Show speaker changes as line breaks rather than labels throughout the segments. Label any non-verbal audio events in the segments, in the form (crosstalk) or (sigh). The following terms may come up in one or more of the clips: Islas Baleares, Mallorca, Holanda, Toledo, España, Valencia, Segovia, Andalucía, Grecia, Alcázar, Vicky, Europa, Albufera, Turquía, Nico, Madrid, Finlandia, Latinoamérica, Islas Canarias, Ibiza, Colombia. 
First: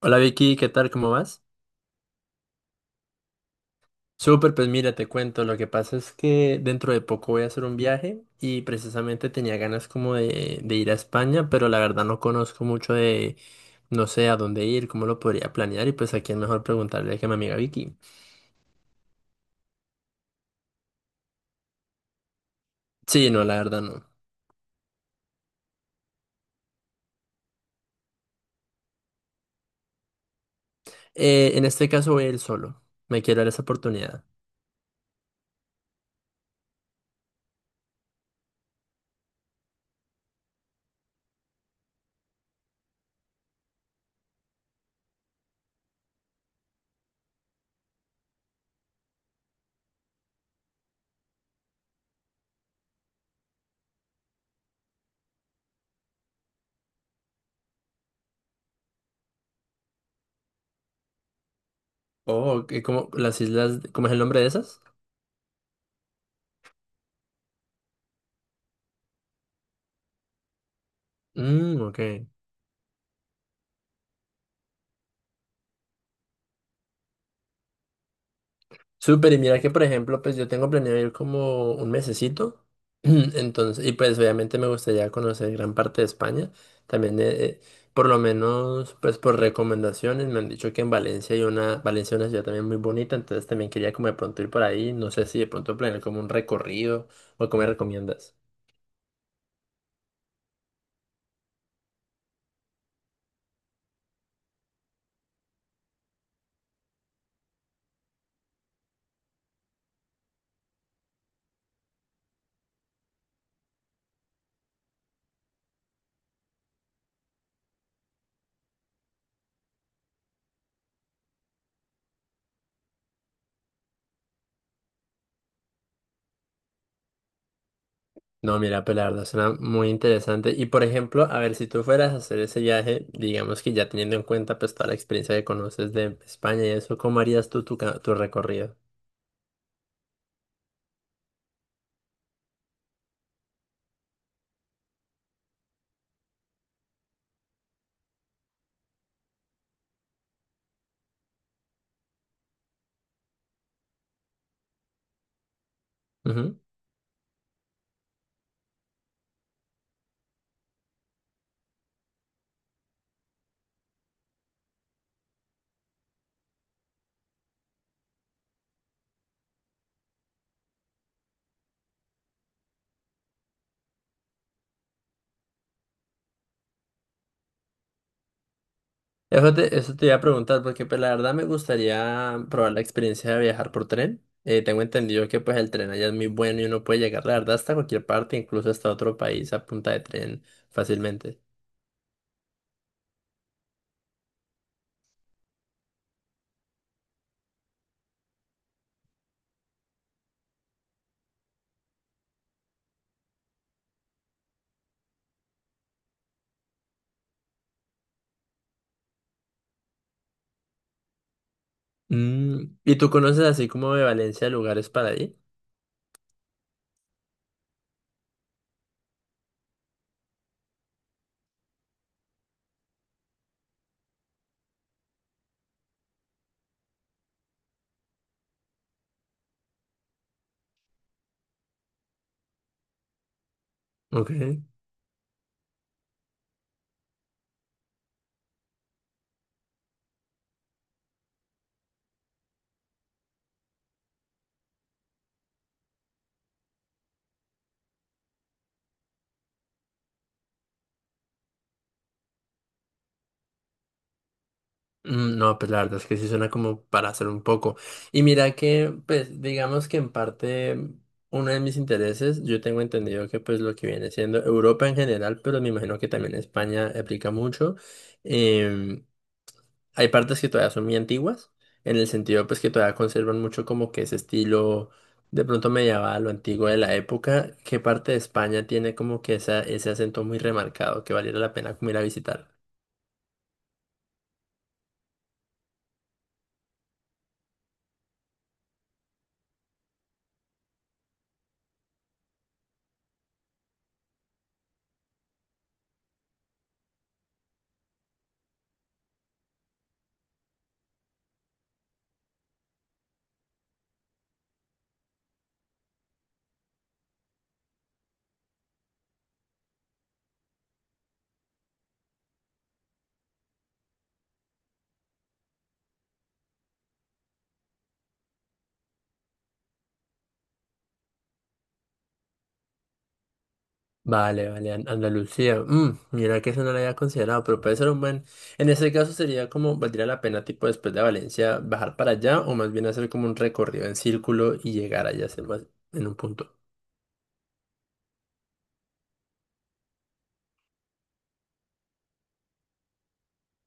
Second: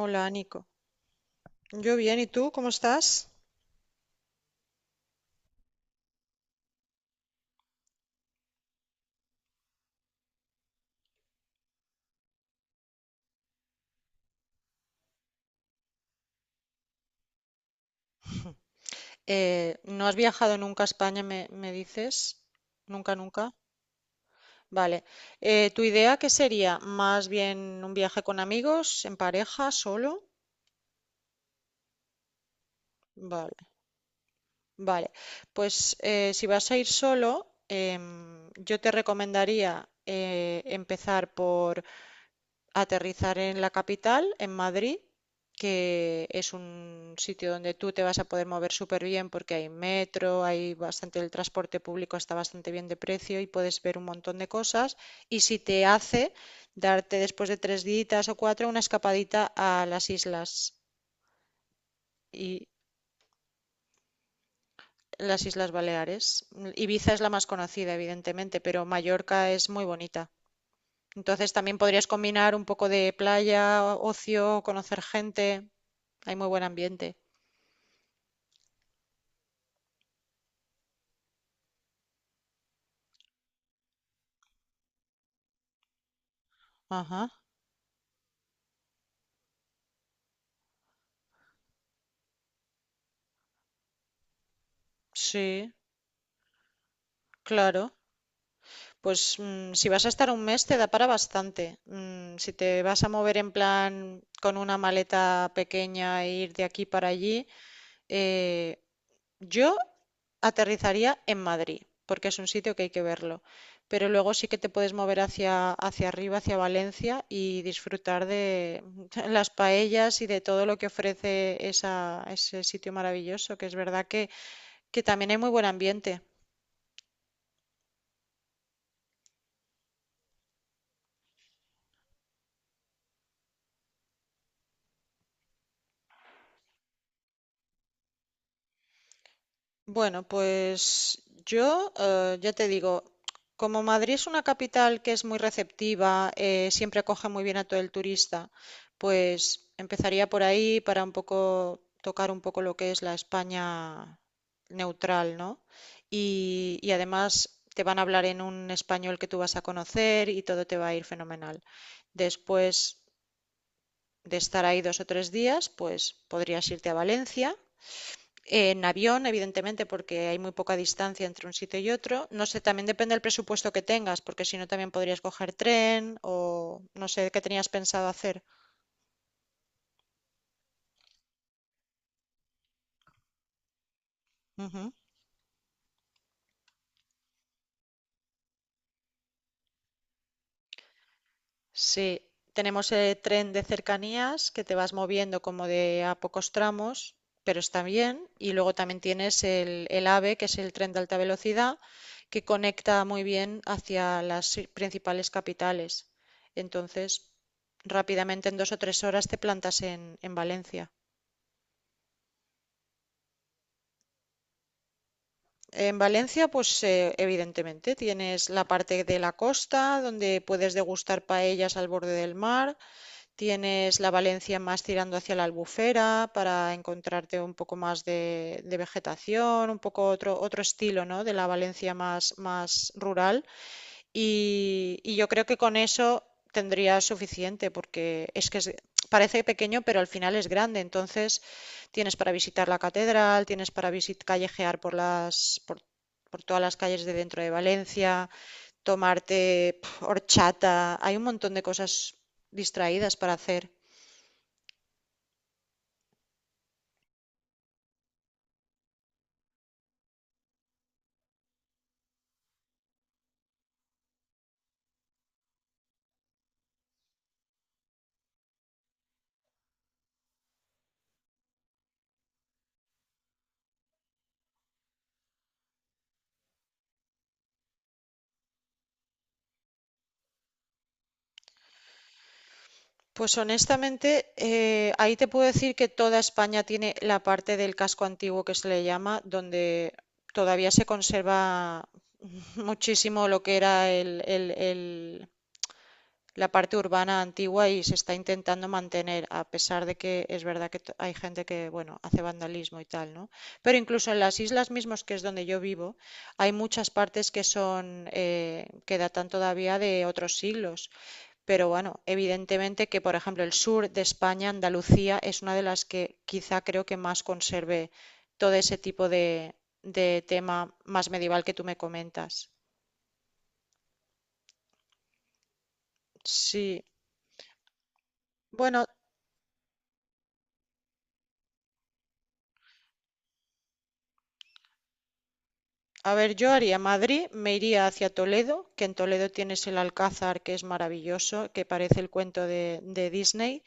Hola Vicky,
Nico.
¿qué tal? ¿Cómo vas?
Yo bien, ¿y tú cómo estás?
Súper, pues mira, te cuento, lo que pasa es que dentro de poco voy a hacer un viaje y precisamente tenía ganas como de ir a España, pero la verdad no conozco mucho de, no sé a dónde ir, cómo lo podría planear y pues a quién mejor preguntarle que a mi amiga Vicky.
¿No has viajado nunca a España, me dices? Nunca,
Sí, no,
nunca.
la verdad no.
Vale. ¿Tu idea qué sería? ¿Más bien un viaje con amigos, en pareja, solo?
En este caso voy a ir solo, me quiero dar
Vale,
esa oportunidad.
vale. Pues si vas a ir solo, yo te recomendaría empezar por aterrizar en la capital, en Madrid, que es un sitio donde tú te vas a poder mover súper bien porque hay metro, hay bastante, el transporte público está bastante bien de precio y puedes ver un montón de cosas. Y si te hace darte después de tres días o cuatro una escapadita a las islas y
Oh, ¿qué- ¿cómo, las islas, cómo es el nombre de esas?
las Islas Baleares. Ibiza es la más conocida, evidentemente, pero Mallorca es muy bonita. Entonces también
Mm, ok.
podrías combinar un poco de playa, ocio, conocer gente. Hay muy buen ambiente.
Súper, y mira que por ejemplo, pues yo tengo planeado ir como un mesecito, (clears throat) entonces, y pues obviamente me gustaría conocer gran parte de España, también
Ajá,
por lo menos, pues por recomendaciones, me han dicho que en Valencia hay una, Valencia es una ciudad también muy bonita, entonces también quería como de pronto ir por ahí, no sé si de
sí,
pronto planear como un recorrido o cómo me
claro.
recomiendas.
Pues mm, si vas a estar un mes te da para bastante. Mm, si te vas a mover en plan con una maleta pequeña e ir de aquí para allí, eh, yo aterrizaría en Madrid, porque es un sitio que hay que verlo. Pero luego sí que te puedes mover hacia, hacia arriba, hacia Valencia y disfrutar de (laughs) las paellas y de todo lo que ofrece esa, ese sitio maravilloso, que es verdad que también hay muy buen ambiente.
No, mira, pues la verdad suena muy interesante. Y por ejemplo, a ver, si tú fueras a hacer ese viaje, digamos que ya teniendo en cuenta pues toda la experiencia que conoces de España y eso, ¿cómo harías tú tu, ca- tu recorrido?
Bueno, pues yo ya te digo, como Madrid es una capital que es muy receptiva, siempre acoge muy bien a todo el turista, pues empezaría por ahí para un poco tocar un poco lo que es la España neutral, ¿no?
Ujú.
Y además te van a hablar en un español que tú vas a conocer y todo te va a ir fenomenal. Después de estar ahí dos o tres días, pues podrías irte a Valencia en avión, evidentemente, porque hay muy poca distancia entre un sitio y otro. No sé, también depende del presupuesto que tengas, porque si no también podrías coger tren o no sé qué tenías pensado hacer.
Eso te iba a preguntar, porque pues la verdad me gustaría probar la experiencia de viajar por tren. Tengo
Ujú.
entendido que pues el tren allá es muy bueno y uno puede llegar, la verdad, hasta cualquier parte, incluso hasta otro país a punta de tren fácilmente.
Sí, tenemos el tren de cercanías que te vas moviendo como de a pocos tramos, pero está bien. Y luego también tienes el AVE, que es el tren de alta velocidad, que conecta muy bien hacia las i- principales capitales. Entonces, rápidamente en dos o tres horas te plantas en Valencia.
Mm, ¿y tú conoces así como de Valencia lugares para ir?
En Valencia, pues evidentemente tienes la parte de la costa donde puedes degustar paellas al borde del mar. Tienes la Valencia más tirando hacia la Albufera para encontrarte un poco más de vegetación, un poco otro, otro estilo, ¿no? de la Valencia más, más rural.
Ok.
Y yo creo que con eso tendría suficiente, porque es que es- parece pequeño, pero al final es grande. Entonces tienes para visitar la catedral, tienes para visit- callejear por las, por todas las calles de dentro de Valencia, tomarte pf, horchata. Hay un montón de cosas distraídas para hacer.
Mm, no, pues la verdad es que sí suena como para hacer un poco. Y mira que, pues digamos que en parte uno de mis intereses, yo tengo entendido que pues lo que viene siendo Europa en general, pero me imagino que también España aplica mucho. em, Hay partes que todavía son muy antiguas, en el sentido pues que todavía conservan mucho como que ese estilo de pronto medieval o antiguo de la época. ¿Qué parte de España tiene como que esa, ese acento muy remarcado que valiera la pena como ir a visitar?
Pues honestamente, ahí te puedo decir que toda España tiene la parte del casco antiguo que se le llama, donde todavía se conserva (laughs) muchísimo lo que era el- la parte urbana antigua y se está intentando mantener, a pesar de que es verdad que t- hay gente que, bueno, hace vandalismo y tal, ¿no? Pero incluso en las islas mismas, que es donde yo vivo, hay muchas partes que son, que datan todavía de otros siglos. Pero bueno, evidentemente que, por ejemplo, el sur de España, Andalucía, es una de las que quizá creo que más conserve todo ese tipo de tema más medieval que tú me comentas.
Vale, vale, An- Andalucía. Mm, mira que eso no lo
Sí.
había considerado, pero puede ser un buen. En
Bueno,
ese caso sería como valdría la pena, tipo después de Valencia, bajar para allá o más bien hacer como un recorrido en círculo y llegar allá hacer más en
a
un
ver, yo
punto.
haría Madrid, me iría hacia Toledo, que en Toledo tienes el Alcázar, que es maravilloso, que parece el cuento de Disney.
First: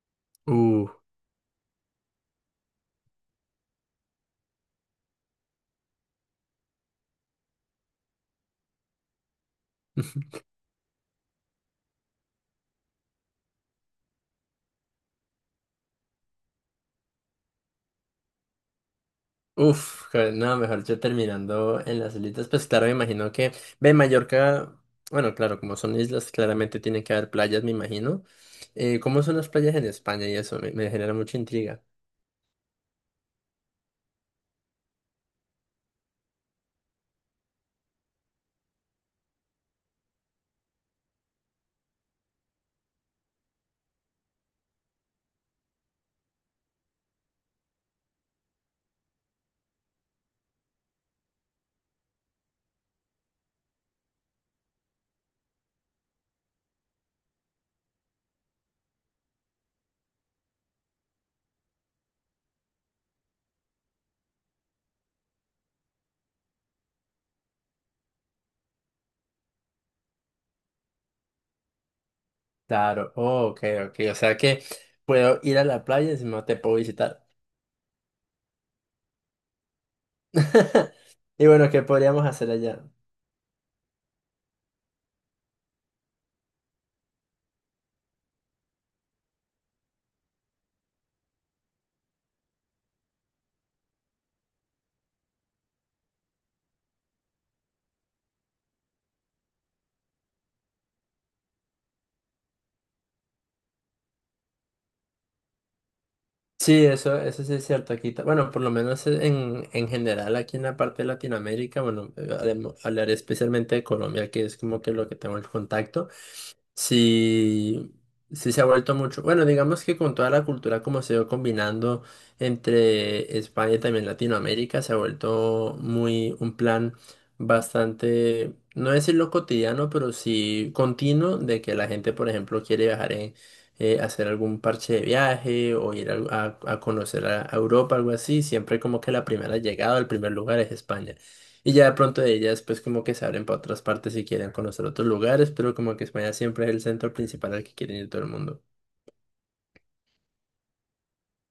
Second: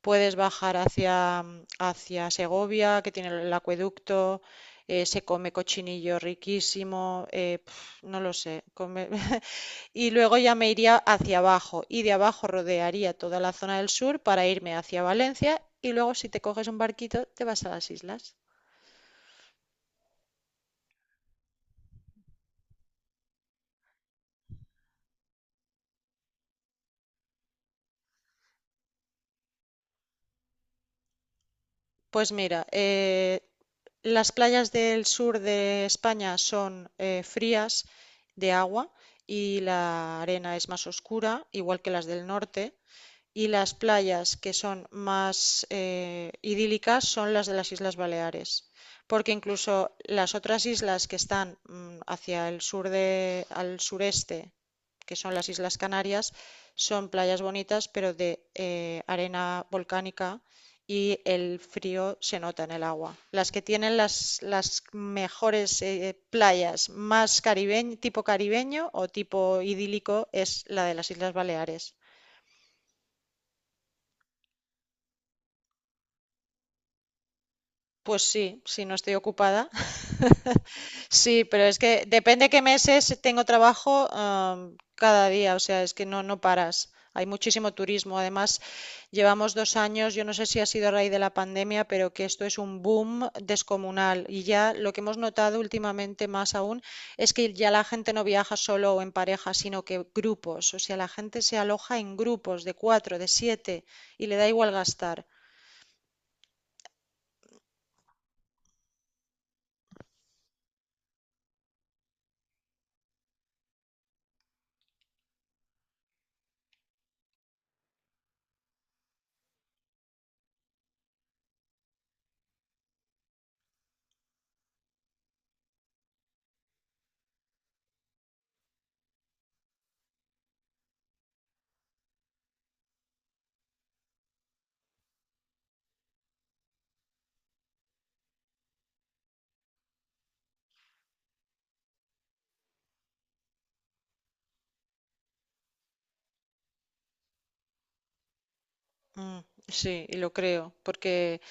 Puedes bajar
Uh,
hacia, hacia Segovia, que tiene el acueducto, se come cochinillo riquísimo, pf, no lo sé. Come- (laughs) Y luego ya me iría hacia abajo y de abajo rodearía toda la zona del sur para irme hacia Valencia y luego si te coges un barquito te vas a las islas.
uf, que- no, mejor yo terminando en las islitas, pues claro, me imagino que. Ve, Mallorca, bueno, claro, como son islas, claramente tienen que haber playas, me imagino. ¿Cómo son las playas en España y eso? Me genera mucha intriga.
Pues mira, las playas del sur de España son frías de agua y la arena es más oscura, igual que las del norte. Y las playas que son más idílicas son las de las Islas Baleares, porque incluso las otras islas que están mm, hacia el sur de, al sureste, que son las Islas Canarias, son playas bonitas, pero de arena volcánica y el frío se nota en el agua. Las que tienen las mejores playas más caribeño, tipo caribeño o tipo idílico es la de las Islas Baleares.
Claro, oh, ok, ok. O sea que puedo ir a la playa y si no te puedo visitar.
Pues sí, si no estoy ocupada. (laughs)
(laughs)
Sí,
Y
pero
bueno,
es
¿qué
que
podríamos
depende
hacer
qué
allá?
meses tengo trabajo, am, cada día, o sea, es que no, no paras. Hay muchísimo turismo. Además, llevamos dos años, yo no sé si ha sido a raíz de la pandemia, pero que esto es un boom descomunal. Y ya lo que hemos notado últimamente más aún es que ya la gente no viaja solo o en pareja, sino que grupos. O sea, la gente se aloja en grupos de cuatro, de siete y le da igual gastar.
Sí, eso sí es cierto aquí. Ta- Bueno, por lo menos e, en general aquí en la parte de Latinoamérica, bueno, hablemo- hablaré especialmente de Colombia, que es como que lo que tengo el contacto. Sí, sí se ha vuelto mucho. Bueno, digamos que con toda la cultura como se va combinando entre España y también Latinoamérica, se ha vuelto muy un plan bastante, no decirlo cotidiano, pero sí continuo de que la gente, por ejemplo, quiere viajar en, hacer algún parche de viaje o ir a conocer a Europa, algo así. Siempre como que la primera llegada, el primer lugar es España. Y ya de pronto de ellas, pues como que se abren para otras partes y quieren conocer otros lugares, pero como que España siempre es el centro principal al que quieren ir todo el mundo.
Mm, sí, y lo creo, porque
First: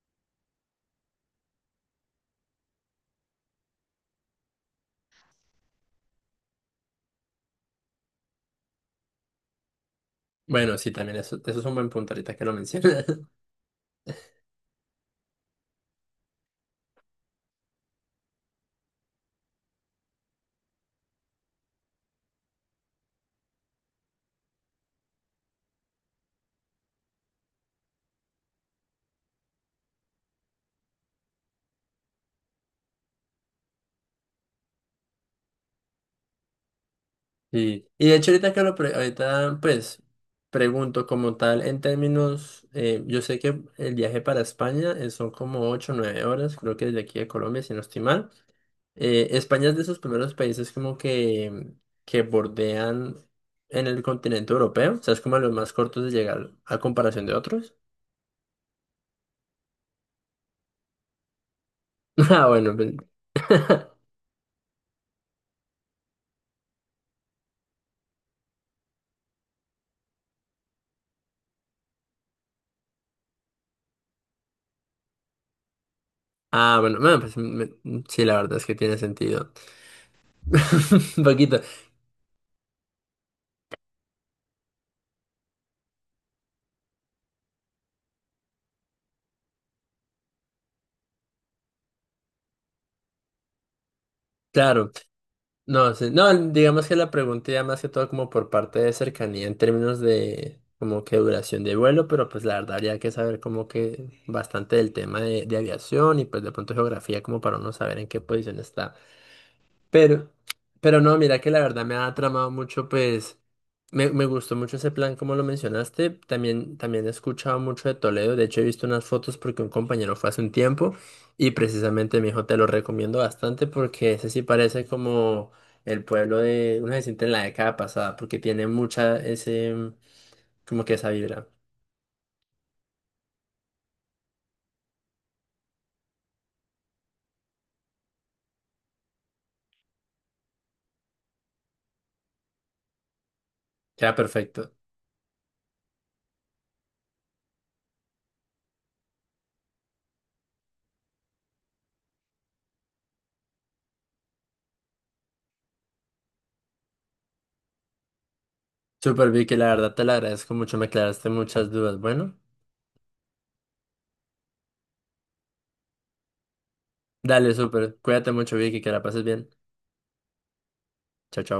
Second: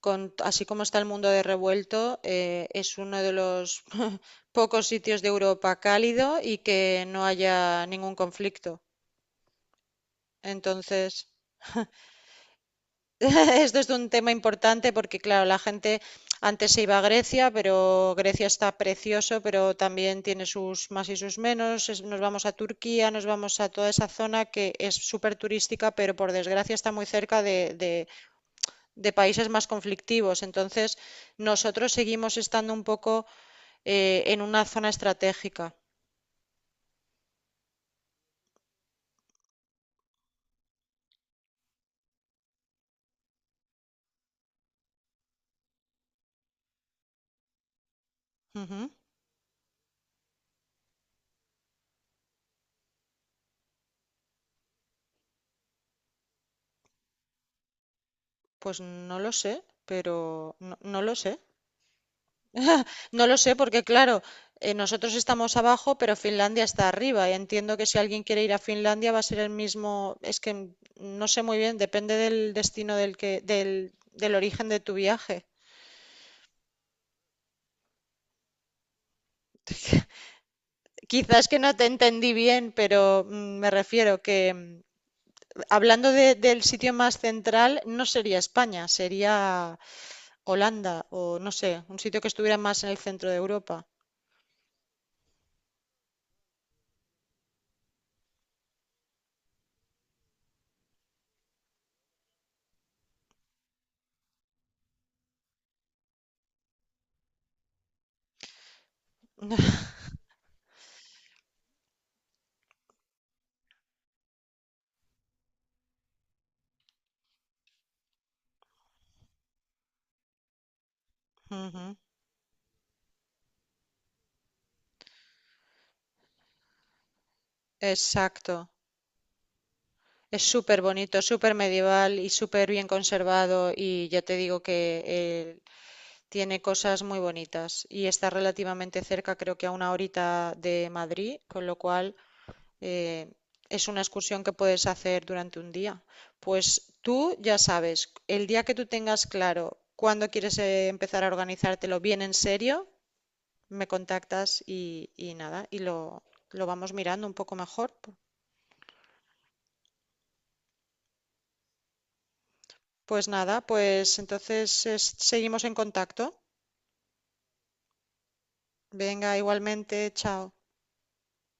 con, así como está el mundo de revuelto, es uno de los (laughs) pocos sitios de Europa cálido y que no haya ningún conflicto.
Bueno, sí, también
Entonces,
eso es un buen
(laughs)
punto ahorita que lo mencionas. (laughs)
esto es un tema importante porque, claro, la gente antes se iba a Grecia, pero Grecia está precioso, pero también tiene sus más y sus menos. Es- Nos vamos a Turquía, nos vamos a toda esa zona que es súper turística, pero por desgracia está muy cerca de países más conflictivos. Entonces, nosotros seguimos estando un poco en una zona estratégica.
Sí. Y de hecho ahorita que lo pre- ahorita pues pregunto como tal en términos, yo sé que el viaje para España son como 8 o 9 horas, creo que desde aquí de Colombia, si no estoy mal.
Ujú.
España es de esos primeros países como que bordean en el continente europeo, o sea, es como de los más cortos de llegar a comparación de otros.
Pues no lo sé, pero no, no lo sé.
(laughs) Ah, bueno,
(laughs)
pues-
No lo sé porque, claro, nosotros estamos abajo, pero Finlandia está arriba. Y entiendo que si alguien quiere ir a Finlandia va a ser el mismo. Es que n- no sé muy bien, depende del destino del que, del, del origen de tu viaje.
ah, bueno, bueno, pues me- sí, la verdad es que tiene sentido. (laughs) Un
Quizás que
poquito,
no te entendí bien, pero mm, me refiero que, mm, hablando de- del sitio más central, no sería España, sería Holanda o no sé, un sitio que estuviera más en el centro de Europa.
claro. No, sí, no, digamos que la pregunta ya más que todo como por parte de cercanía en términos de como que duración de vuelo, pero pues la verdad habría que saber como que bastante del tema de aviación y pues de pronto geografía como para uno saber en qué posición está.
(laughs)
Pero, pero no, mira que la verdad me ha tramado mucho, pues me gustó mucho ese plan como lo mencionaste. También he escuchado mucho de Toledo. De hecho, he visto unas fotos porque un compañero fue hace un tiempo y
Ujú,
precisamente me dijo, te lo recomiendo bastante porque ese sí parece como el pueblo de una gente en la década pasada porque tiene
exacto.
mucha ese, mm,
Es súper
como que esa
bonito,
vibra.
súper medieval y súper bien conservado y ya te digo que tiene cosas muy bonitas y está relativamente cerca, creo que a una horita de Madrid, con lo cual eh, es una
Queda
excursión que
perfecto.
puedes hacer durante un día. Pues tú ya sabes, el día que tú tengas claro cuándo quieres empezar a organizártelo bien en serio, me contactas y nada, y lo vamos mirando un poco mejor.
Súper Vicky, la verdad te la agradezco mucho, me aclaraste muchas dudas. Bueno,
Pues nada, pues entonces es- seguimos en contacto.
dale, súper. Cuídate mucho Vicky, que la pases
Venga,
bien.
igualmente, chao.
Chao, chao.